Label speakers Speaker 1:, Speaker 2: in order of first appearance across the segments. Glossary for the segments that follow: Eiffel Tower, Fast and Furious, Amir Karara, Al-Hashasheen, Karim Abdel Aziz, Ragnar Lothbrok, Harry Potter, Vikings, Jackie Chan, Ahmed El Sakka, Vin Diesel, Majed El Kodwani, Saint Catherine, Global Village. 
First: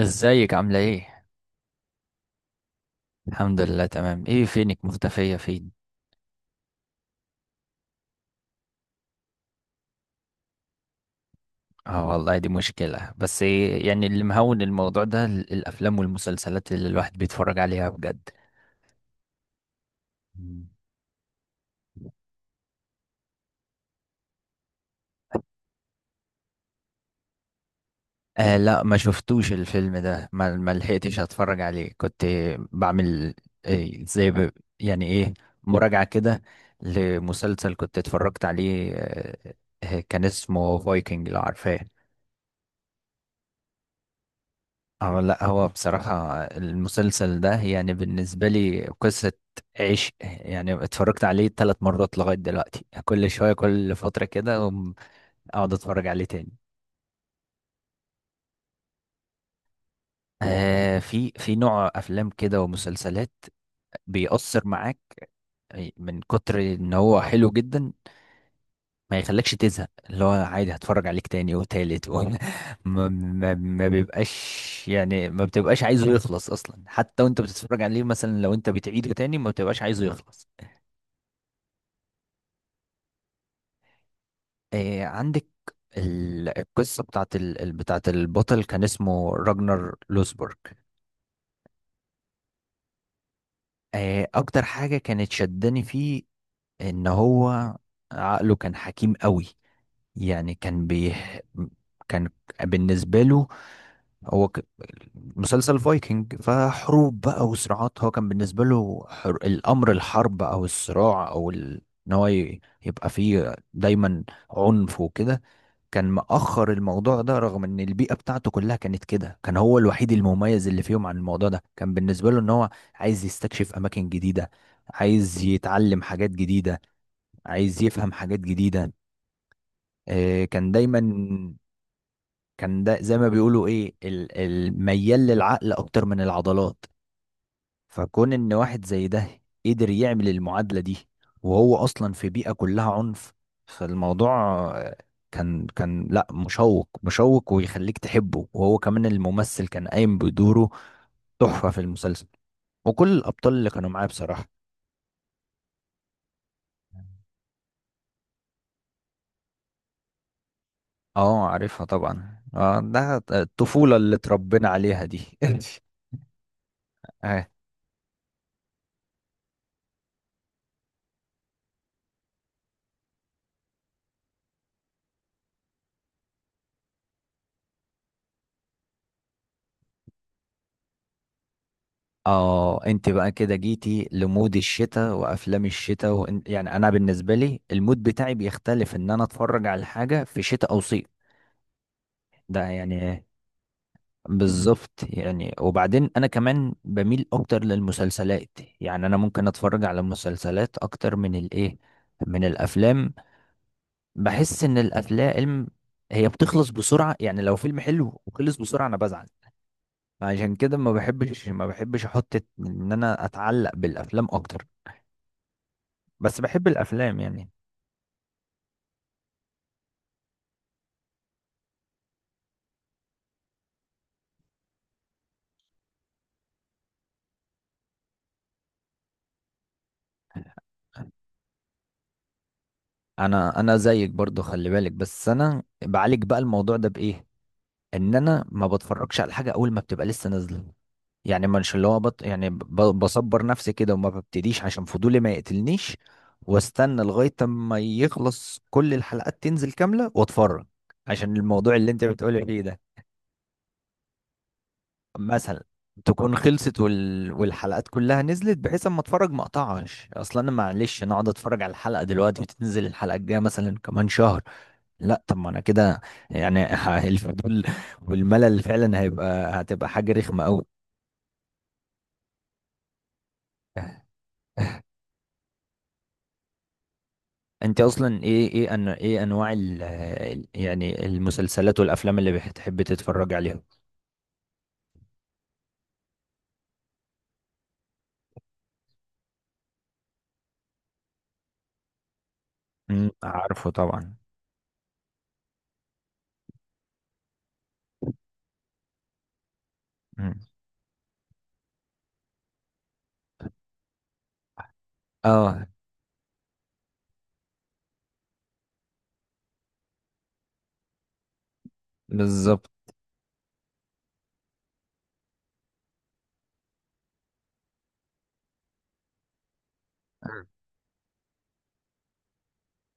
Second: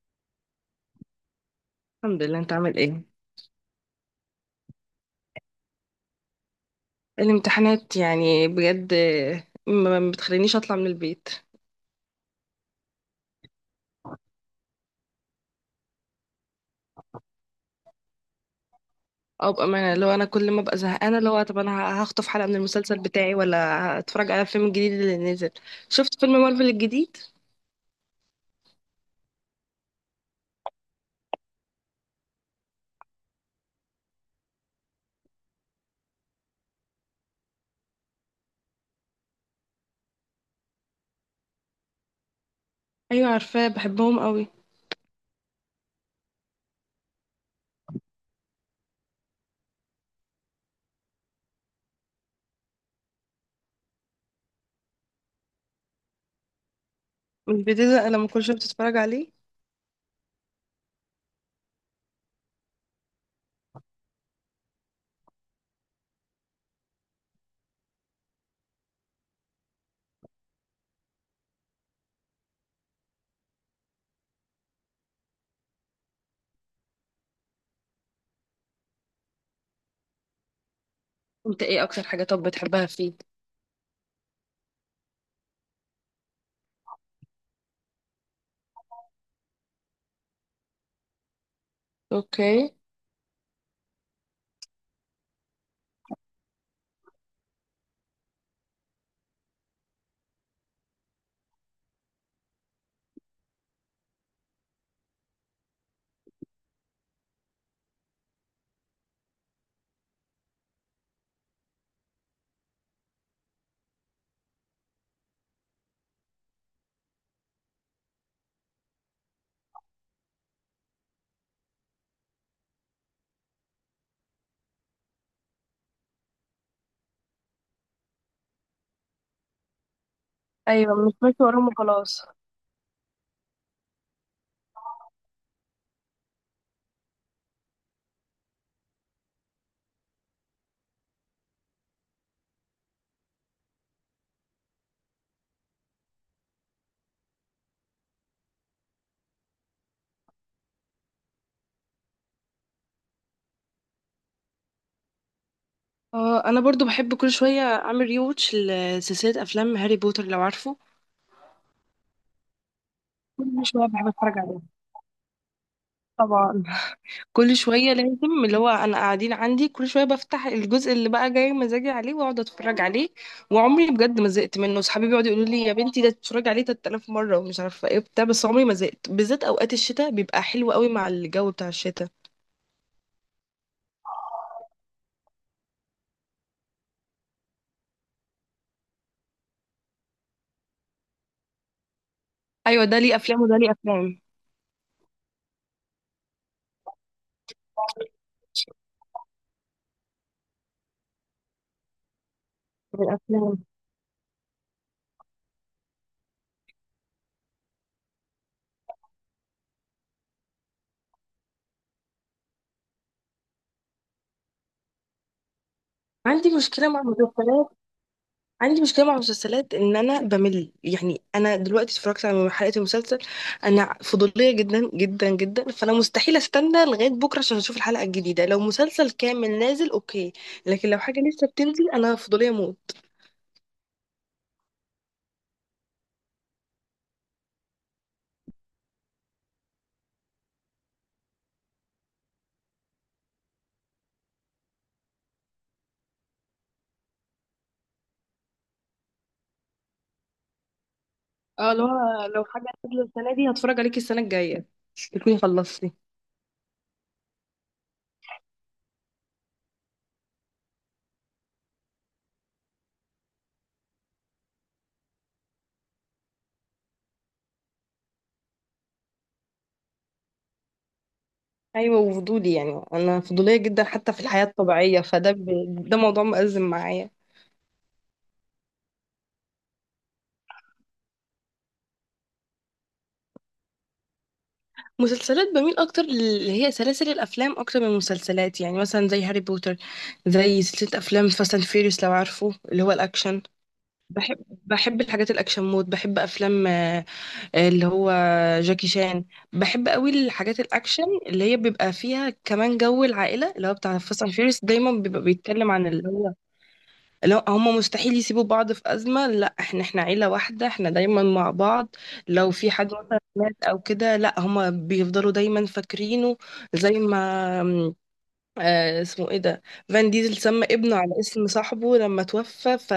Speaker 1: ازيك عاملة ايه؟
Speaker 2: الحمد لله، انت عامل ايه؟
Speaker 1: الحمد لله تمام. ايه فينك مختفية فين؟
Speaker 2: الامتحانات يعني بجد ما بتخلينيش اطلع من البيت.
Speaker 1: اه والله دي مشكلة. بس إيه يعني اللي مهون الموضوع ده الأفلام والمسلسلات اللي الواحد بيتفرج عليها بجد.
Speaker 2: او بامانه، لو انا كل ما
Speaker 1: مم.
Speaker 2: ابقى زهقانه، لو طب انا هخطف حلقه من المسلسل بتاعي ولا اتفرج على الفيلم الجديد اللي نزل. شفت فيلم مارفل الجديد؟
Speaker 1: آه لا ما شفتوش الفيلم ده، ما لحقتش اتفرج عليه. كنت بعمل إيه زي ب... يعني ايه، مراجعة كده لمسلسل كنت اتفرجت عليه. كان اسمه فايكنج، لو عارفاه.
Speaker 2: ايوه عارفاه، بحبهم قوي.
Speaker 1: اه لا، هو بصراحة المسلسل ده يعني بالنسبة لي قصة عشق. يعني اتفرجت عليه ثلاث مرات لغاية دلوقتي، كل شوية كل فترة كده أقوم اقعد اتفرج عليه تاني.
Speaker 2: مش بتزهق لما كل شويه بتتفرج عليه؟
Speaker 1: آه، في نوع افلام كده ومسلسلات بيأثر معاك من كتر ان هو حلو جدا، ما يخلكش تزهق. اللي هو عادي هتفرج عليك تاني وتالت ما بيبقاش، يعني ما بتبقاش عايزه يخلص اصلا. حتى وانت بتتفرج عليه مثلا، لو انت بتعيده تاني ما بتبقاش عايزه يخلص.
Speaker 2: انت ايه اكتر حاجه طب بتحبها فيه؟
Speaker 1: إيه عندك القصة بتاعت البطل، كان اسمه راجنر لوسبورg.
Speaker 2: اوكي.
Speaker 1: إيه أكتر حاجة كانت شداني فيه، إن هو عقله كان حكيم قوي. يعني كان بي كان بالنسبة له هو ك... مسلسل فايكنج فحروب بقى وصراعات، هو كان بالنسبة له الأمر الحرب أو الصراع أو ال... إن هو ي... يبقى فيه دايما عنف وكده، كان مأخر الموضوع ده. رغم ان البيئة بتاعته كلها كانت كده، كان هو الوحيد المميز اللي فيهم عن الموضوع ده. كان بالنسبة له ان هو عايز يستكشف اماكن جديدة، عايز يتعلم حاجات جديدة، عايز يفهم حاجات جديدة. كان
Speaker 2: ايوه،
Speaker 1: دايما
Speaker 2: مش ماشي وراهم وخلاص.
Speaker 1: كان ده زي ما بيقولوا ايه، الميال للعقل اكتر من العضلات. فكون ان واحد زي ده قدر يعمل المعادلة دي وهو اصلا في بيئة كلها عنف، فالموضوع آه، كان لا، مشوق ويخليك تحبه. وهو كمان الممثل كان قايم بدوره، تحفة في المسلسل، وكل الابطال اللي كانوا معاه بصراحة.
Speaker 2: اه، انا برضو بحب كل شويه اعمل ريوتش لسلسله افلام هاري بوتر لو عارفه.
Speaker 1: اه عارفها طبعا، اه ده
Speaker 2: كل شويه
Speaker 1: الطفولة
Speaker 2: بحب
Speaker 1: اللي
Speaker 2: اتفرج عليها.
Speaker 1: اتربينا عليها دي.
Speaker 2: طبعا. كل شوية لازم. اللي هو أنا قاعدين عندي كل شوية بفتح الجزء اللي بقى جاي مزاجي عليه وأقعد أتفرج عليه. وعمري بجد ما زهقت منه، صحابي بيقعدوا يقولوا لي يا بنتي ده تتفرج عليه 3,000 مرة ومش عارفة إيه بتاع، بس عمري ما زهقت، بالذات أوقات الشتاء بيبقى حلو قوي مع الجو بتاع الشتاء.
Speaker 1: اه انت بقى كده جيتي لمود الشتاء وافلام الشتاء يعني انا بالنسبه لي المود بتاعي بيختلف ان انا اتفرج على حاجه في شتاء او صيف. ده
Speaker 2: أيوة، ده ليه
Speaker 1: يعني
Speaker 2: أفلام وده ليه أفلام.
Speaker 1: بالظبط. يعني وبعدين انا كمان بميل اكتر للمسلسلات، يعني انا ممكن اتفرج على مسلسلات اكتر من الايه، من الافلام.
Speaker 2: الأفلام.
Speaker 1: بحس ان الافلام هي بتخلص بسرعه، يعني لو فيلم حلو وخلص بسرعه انا بزعل. عشان كده ما بحبش احط ان انا اتعلق بالافلام اكتر، بس
Speaker 2: عندي
Speaker 1: بحب
Speaker 2: مشكلة مع
Speaker 1: الافلام يعني.
Speaker 2: المسلسلات، عندي مشكلة مع المسلسلات إن أنا بمل، يعني أنا دلوقتي اتفرجت على حلقة المسلسل. أنا فضولية جدا جدا جدا، فأنا مستحيل أستنى لغاية بكرة عشان أشوف الحلقة الجديدة، لو مسلسل كامل نازل أوكي، لكن لو حاجة لسه بتنزل أنا فضولية موت.
Speaker 1: انا زيك برضو، خلي بالك، بس انا بعالج بقى الموضوع ده بايه، ان انا ما بتفرجش على حاجه اول ما بتبقى لسه نازله. يعني مش اللي هو بط... يعني ب... بصبر نفسي كده وما ببتديش عشان فضولي ما يقتلنيش، واستنى لغايه ما يخلص كل الحلقات تنزل كامله واتفرج، عشان
Speaker 2: اه،
Speaker 1: الموضوع
Speaker 2: لو
Speaker 1: اللي انت بتقولي
Speaker 2: لو
Speaker 1: فيه
Speaker 2: حاجة
Speaker 1: ده.
Speaker 2: نازلة السنة دي هتفرج عليكي السنة الجاية تكوني
Speaker 1: مثلا
Speaker 2: خلصتي.
Speaker 1: تكون خلصت والحلقات كلها نزلت، بحيث اما اتفرج ما اقطعش اصلا. انا معلش انا اقعد اتفرج على الحلقه دلوقتي وتنزل الحلقه الجايه مثلا كمان شهر، لا. طب ما انا كده يعني الفضول والملل فعلا هتبقى حاجه رخمه قوي.
Speaker 2: أيوة، وفضولي يعني أنا فضولية جدا حتى في الحياة الطبيعية، ده موضوع مأزم معايا.
Speaker 1: انت اصلا ايه انواع يعني المسلسلات والافلام اللي بتحب تتفرج عليها؟
Speaker 2: مسلسلات بميل اكتر اللي هي سلاسل الافلام اكتر من المسلسلات، يعني مثلا زي هاري بوتر، زي سلسله افلام فاست اند فيريوس لو عارفه، اللي هو الاكشن.
Speaker 1: عارفه طبعا.
Speaker 2: بحب الحاجات الاكشن مود، بحب افلام اللي هو جاكي شان. بحب قوي
Speaker 1: امم.
Speaker 2: الحاجات الاكشن اللي هي بيبقى فيها كمان جو العائله، اللي هو بتاع فاست اند فيريوس دايما بيبقى
Speaker 1: اه.
Speaker 2: بيتكلم عن اللي هو لو هما مستحيل يسيبوا بعض في أزمة، لا احنا عيلة واحدة، احنا دايما مع بعض. لو
Speaker 1: بالظبط.
Speaker 2: في حد مثلا مات أو كده لا هما بيفضلوا دايما فاكرينه. زي ما م، اسمه ايه ده؟ فان ديزل سمى ابنه على اسم صاحبه لما توفى،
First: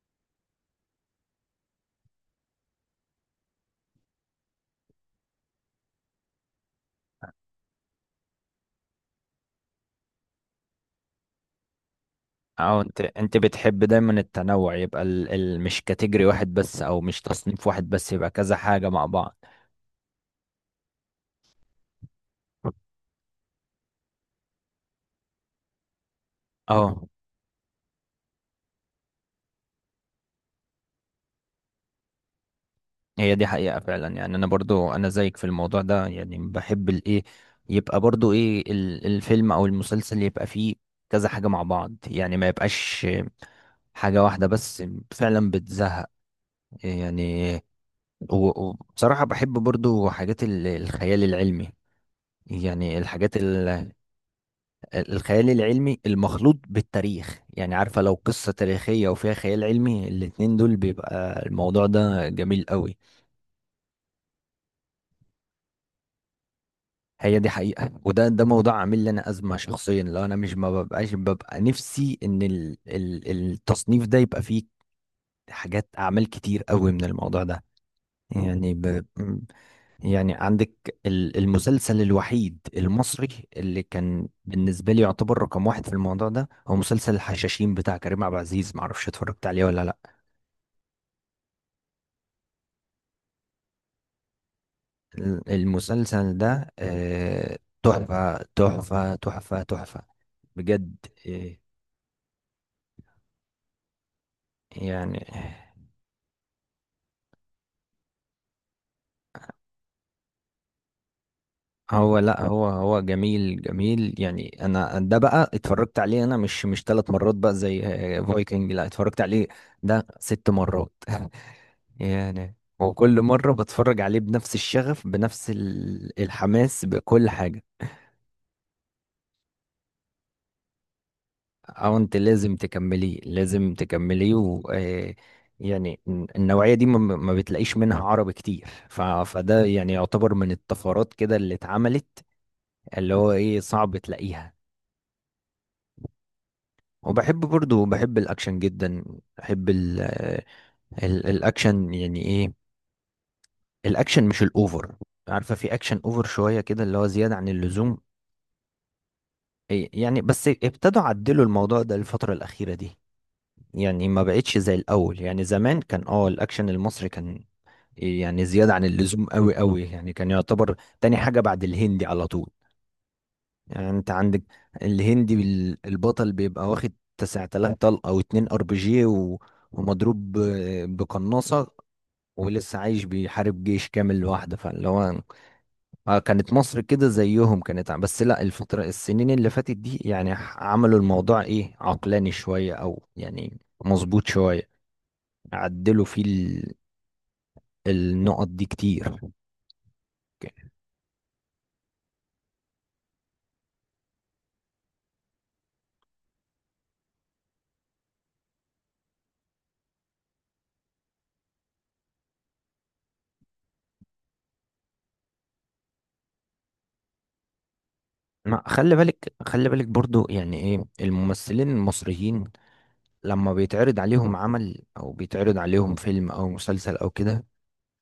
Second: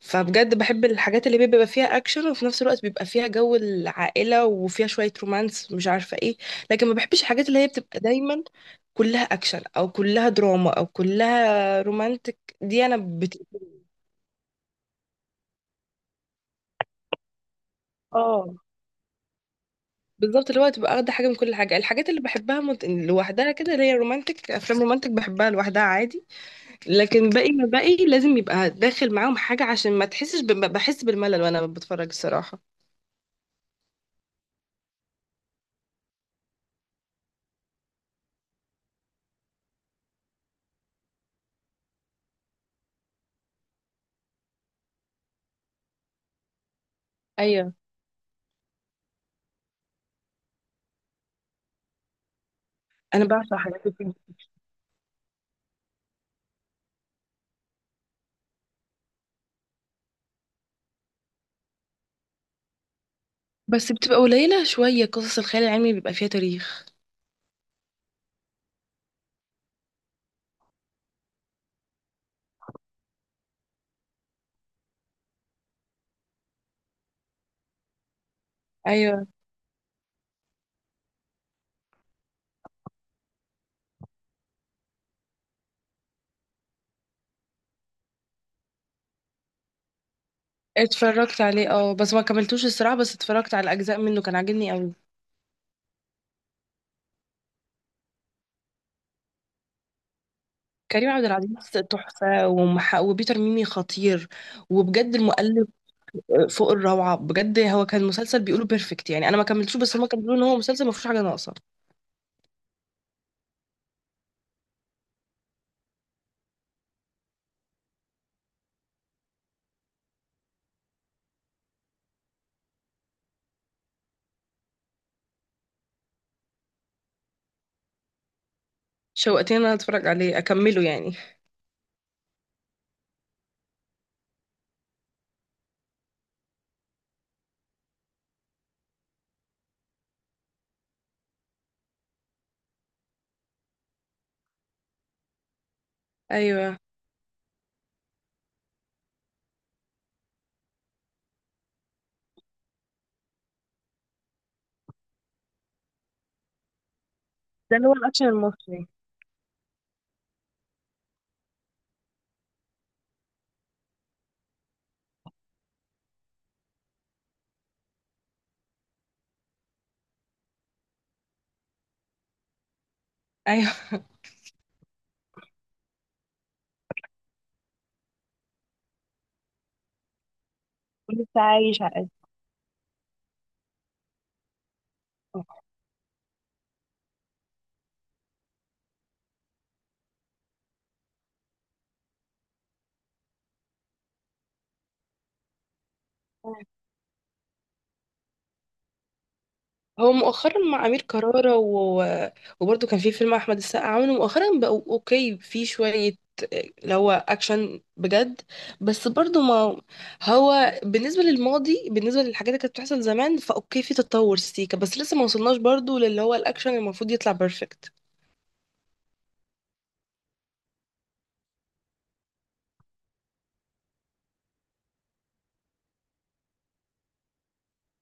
Speaker 2: فبجد بحب الحاجات اللي بيبقى فيها اكشن وفي نفس الوقت بيبقى فيها جو العائلة وفيها شوية رومانس مش عارفة ايه. لكن ما بحبش الحاجات اللي هي بتبقى دايما كلها اكشن او كلها دراما او كلها رومانتك،
Speaker 1: اه انت بتحب دايما التنوع، يبقى مش كاتيجوري واحد بس او مش تصنيف واحد بس، يبقى كذا
Speaker 2: اه،
Speaker 1: حاجة مع بعض.
Speaker 2: بالظبط، اللي هو تبقى واخده حاجه من كل حاجه. الحاجات اللي بحبها لوحدها كده اللي هي رومانتك، افلام رومانتك بحبها لوحدها عادي.
Speaker 1: اه،
Speaker 2: لكن باقي ما باقي لازم يبقى داخل معاهم حاجه عشان ما تحسش بحس بالملل وانا بتفرج الصراحه.
Speaker 1: هي دي حقيقة فعلا. يعني انا برضو انا زيك في الموضوع ده، يعني بحب الايه، يبقى برضو ايه الفيلم او المسلسل يبقى فيه كذا حاجة مع بعض، يعني ما يبقاش حاجة واحدة بس، فعلا بتزهق يعني.
Speaker 2: ايوه،
Speaker 1: وبصراحة بحب برضو حاجات الخيال العلمي، يعني
Speaker 2: انا بعشق حاجات كده.
Speaker 1: الخيال العلمي المخلوط بالتاريخ. يعني عارفة لو قصة تاريخية وفيها خيال علمي، الاتنين دول بيبقى الموضوع ده جميل قوي.
Speaker 2: بس بتبقى قليله شويه قصص الخيال العلمي بيبقى فيها تاريخ.
Speaker 1: هي دي حقيقة، وده موضوع عامل لي انا ازمة شخصيا. لو انا مش، ما ببقاش ببقى نفسي ان ال ال التصنيف ده يبقى فيه حاجات، اعمال كتير قوي من الموضوع ده. يعني ب...
Speaker 2: ايوه
Speaker 1: يعني عندك المسلسل الوحيد المصري اللي كان بالنسبة لي يعتبر رقم واحد في الموضوع ده، هو مسلسل الحشاشين بتاع كريم عبد العزيز. معرفش اتفرجت عليه ولا لا.
Speaker 2: اتفرجت عليه، اه بس ما كملتوش الصراحه، بس اتفرجت على اجزاء منه كان عاجبني قوي.
Speaker 1: المسلسل ده تحفة تحفة تحفة تحفة، بجد.
Speaker 2: كريم عبد العزيز
Speaker 1: آه،
Speaker 2: تحفه، وبيتر ميمي خطير، وبجد
Speaker 1: يعني
Speaker 2: المؤلف فوق الروعة. بجد هو كان مسلسل بيقولوا بيرفكت، يعني انا ما كملتوش بس هما كانوا بيقولوا ان هو مسلسل ما فيهوش حاجة ناقصة.
Speaker 1: هو لا، هو جميل جميل. يعني انا ده بقى اتفرجت عليه انا، مش ثلاث مرات بقى زي فايكنج، لا اتفرجت عليه ده ست مرات يعني. وكل مرة بتفرج عليه بنفس الشغف بنفس الحماس بكل حاجة.
Speaker 2: شوقتني ان انا اتفرج عليه اكمله يعني.
Speaker 1: او انت لازم تكمليه، لازم تكمليه. و آه، يعني النوعية دي ما بتلاقيش منها عربي كتير، فده يعني يعتبر من الطفرات كده اللي اتعملت، اللي هو ايه، صعب تلاقيها.
Speaker 2: ايوه،
Speaker 1: وبحب برضو، بحب الاكشن جدا. بحب الاكشن، يعني ايه، الاكشن مش الاوفر. عارفة في اكشن اوفر شوية كده اللي هو زيادة عن
Speaker 2: ده اللي هو
Speaker 1: اللزوم.
Speaker 2: الأكشن المصري.
Speaker 1: إيه، يعني بس ابتدوا عدلوا الموضوع ده الفترة الأخيرة دي، يعني ما بقتش زي الأول. يعني زمان كان اه الأكشن المصري كان يعني زيادة عن اللزوم قوي قوي، يعني كان يعتبر تاني حاجة بعد الهندي على طول.
Speaker 2: ايوه،
Speaker 1: يعني انت عندك الهندي، البطل بيبقى واخد 9000 طلقة او 2 ار بي جي ومضروب
Speaker 2: ولسه
Speaker 1: بقناصة،
Speaker 2: عايش على
Speaker 1: ولسه عايش بيحارب جيش كامل لوحده. فاللي هو كانت مصر كده زيهم، بس لا، الفترة السنين اللي فاتت دي يعني عملوا الموضوع ايه، عقلاني شوية او يعني مظبوط شوية، عدلوا فيه
Speaker 2: قد.
Speaker 1: النقط دي كتير.
Speaker 2: هو مؤخرا
Speaker 1: اوكي.
Speaker 2: مع امير كرارة وبرضه كان في فيلم احمد السقا عامله مؤخرا بقوا اوكي في شويه، اللي هو اكشن بجد. بس برضه ما هو بالنسبه للماضي، بالنسبه للحاجات اللي كانت بتحصل زمان فاوكي في تطور سيكا، بس لسه ما وصلناش برضه للي هو الاكشن اللي المفروض يطلع بيرفكت.
Speaker 1: ما خلي بالك، خلي بالك برضو، يعني ايه الممثلين المصريين لما بيتعرض عليهم عمل او بيتعرض عليهم فيلم او مسلسل او كده،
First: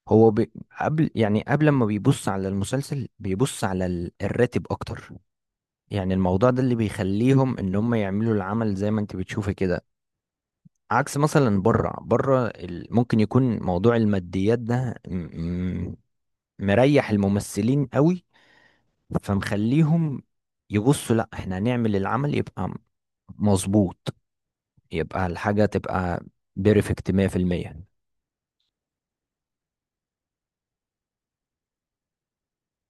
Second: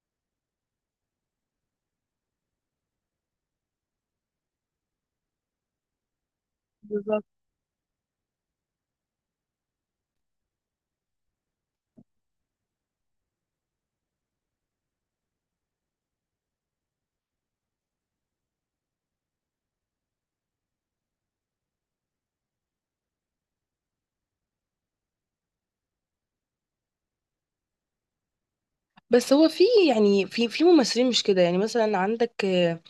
Speaker 1: هو بي قبل، يعني قبل ما بيبص على المسلسل بيبص على الراتب اكتر. يعني الموضوع ده اللي
Speaker 2: بالظبط.
Speaker 1: بيخليهم ان هم يعملوا العمل زي ما انت بتشوفي كده. عكس مثلا بره ممكن يكون موضوع الماديات ده م- مريح الممثلين قوي، فمخليهم يبصوا لا احنا هنعمل العمل، يبقى مظبوط، يبقى الحاجة تبقى بيرفكت 100%.
Speaker 2: بس هو في، يعني في ممثلين مش كده، يعني مثلا عندك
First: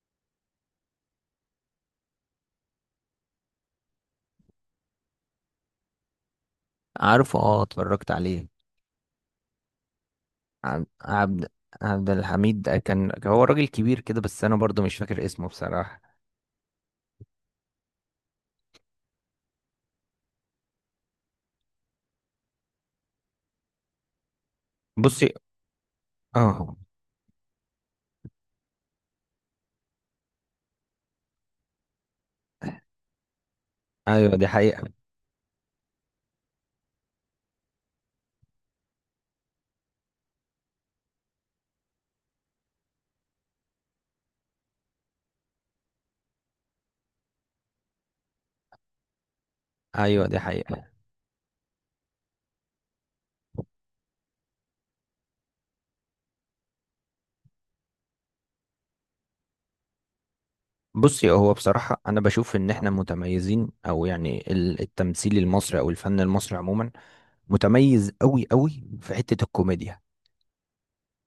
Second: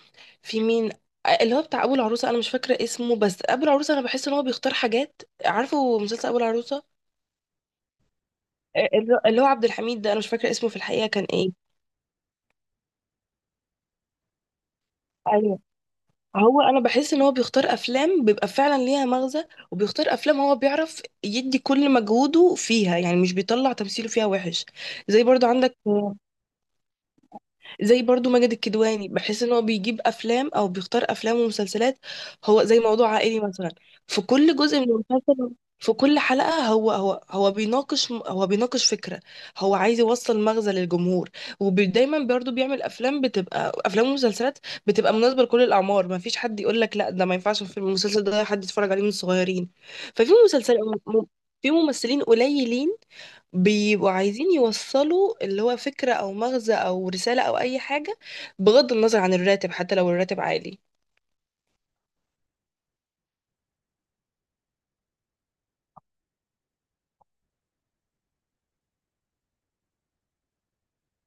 Speaker 2: في مين، اللي هو بتاع ابو العروسه انا مش فاكره اسمه، بس ابو العروسه انا بحس ان هو بيختار حاجات، عارفه مسلسل ابو العروسه؟
Speaker 1: عارفه اه اتفرجت عليه.
Speaker 2: اللي هو عبد الحميد ده انا مش فاكره اسمه في
Speaker 1: عب-
Speaker 2: الحقيقه كان
Speaker 1: عبد
Speaker 2: ايه.
Speaker 1: عبد الحميد ده كان، هو راجل كبير كده، بس انا برضو مش فاكر اسمه
Speaker 2: ايوه.
Speaker 1: بصراحة.
Speaker 2: هو انا بحس ان هو بيختار افلام بيبقى فعلا ليها مغزى، وبيختار افلام هو بيعرف يدي كل مجهوده فيها، يعني مش بيطلع تمثيله فيها وحش. زي
Speaker 1: بصي،
Speaker 2: برضو عندك،
Speaker 1: اه.
Speaker 2: زي برضو ماجد الكدواني بحس ان هو بيجيب افلام او بيختار افلام ومسلسلات هو زي موضوع عائلي مثلا. في
Speaker 1: ايوه دي
Speaker 2: كل جزء
Speaker 1: حقيقة.
Speaker 2: من المسلسل، في كل حلقة هو بيناقش فكرة، هو عايز يوصل مغزى للجمهور. ودايما برضو بيعمل افلام بتبقى افلام ومسلسلات بتبقى مناسبة لكل الاعمار، ما فيش حد يقول لك لا ده ما ينفعش في المسلسل ده حد يتفرج عليه من الصغيرين.
Speaker 1: ايوه
Speaker 2: ففي
Speaker 1: دي
Speaker 2: مسلسل
Speaker 1: حقيقة.
Speaker 2: م- في ممثلين قليلين بيبقوا عايزين يوصلوا اللي هو فكرة أو مغزى أو رسالة أو أي حاجة، بغض النظر عن الراتب حتى لو الراتب عالي.
Speaker 1: بصي، هو بصراحة انا بشوف ان احنا متميزين، او يعني التمثيل المصري او الفن المصري عموما متميز قوي قوي في حتة الكوميديا.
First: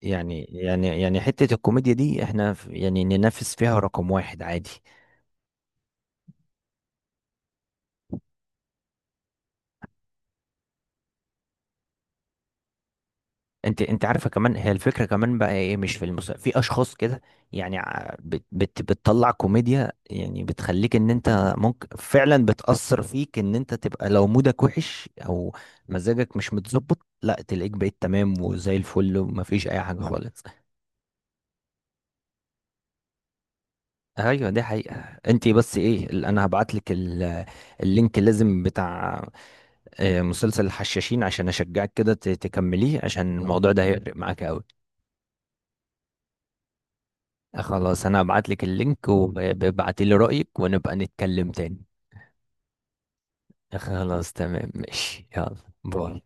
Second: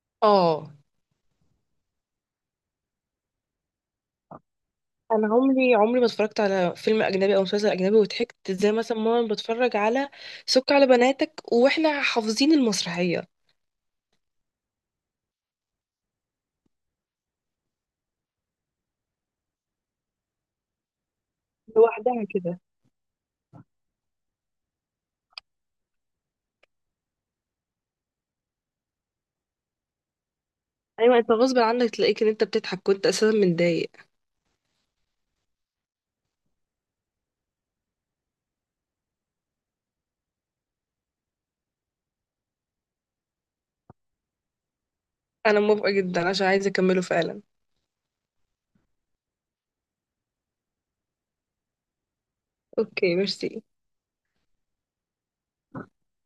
Speaker 1: يعني
Speaker 2: اه،
Speaker 1: يعني يعني حتة الكوميديا دي احنا يعني ننافس فيها رقم واحد عادي.
Speaker 2: أنا عمري عمري ما اتفرجت على فيلم أجنبي أو مسلسل أجنبي وضحكت زي مثلا ماما بتفرج على سك على بناتك، وإحنا حافظين المسرحية.
Speaker 1: انت عارفة كمان، هي الفكرة كمان بقى ايه، مش في في اشخاص كده يعني بتطلع كوميديا يعني بتخليك ان انت ممكن
Speaker 2: لوحدها
Speaker 1: فعلا
Speaker 2: كده.
Speaker 1: بتأثر فيك ان انت تبقى، لو مودك وحش او مزاجك مش متظبط لا تلاقيك بقيت تمام وزي الفل ومفيش اي حاجة خالص.
Speaker 2: أيوة، أنت غصب عنك تلاقيك إن أنت بتضحك كنت أساسا متضايق.
Speaker 1: ايوه دي حقيقة. انت بس ايه انا هبعت لك اللينك لازم بتاع مسلسل الحشاشين عشان اشجعك كده تكمليه، عشان الموضوع ده هيفرق معاك قوي.
Speaker 2: أنا موافقة جدا عشان عايزة أكمله فعلا.
Speaker 1: خلاص انا هبعت لك اللينك، وابعتي لي رأيك ونبقى نتكلم تاني.
Speaker 2: أوكي، ميرسي.
Speaker 1: خلاص تمام، ماشي، يلا، باي.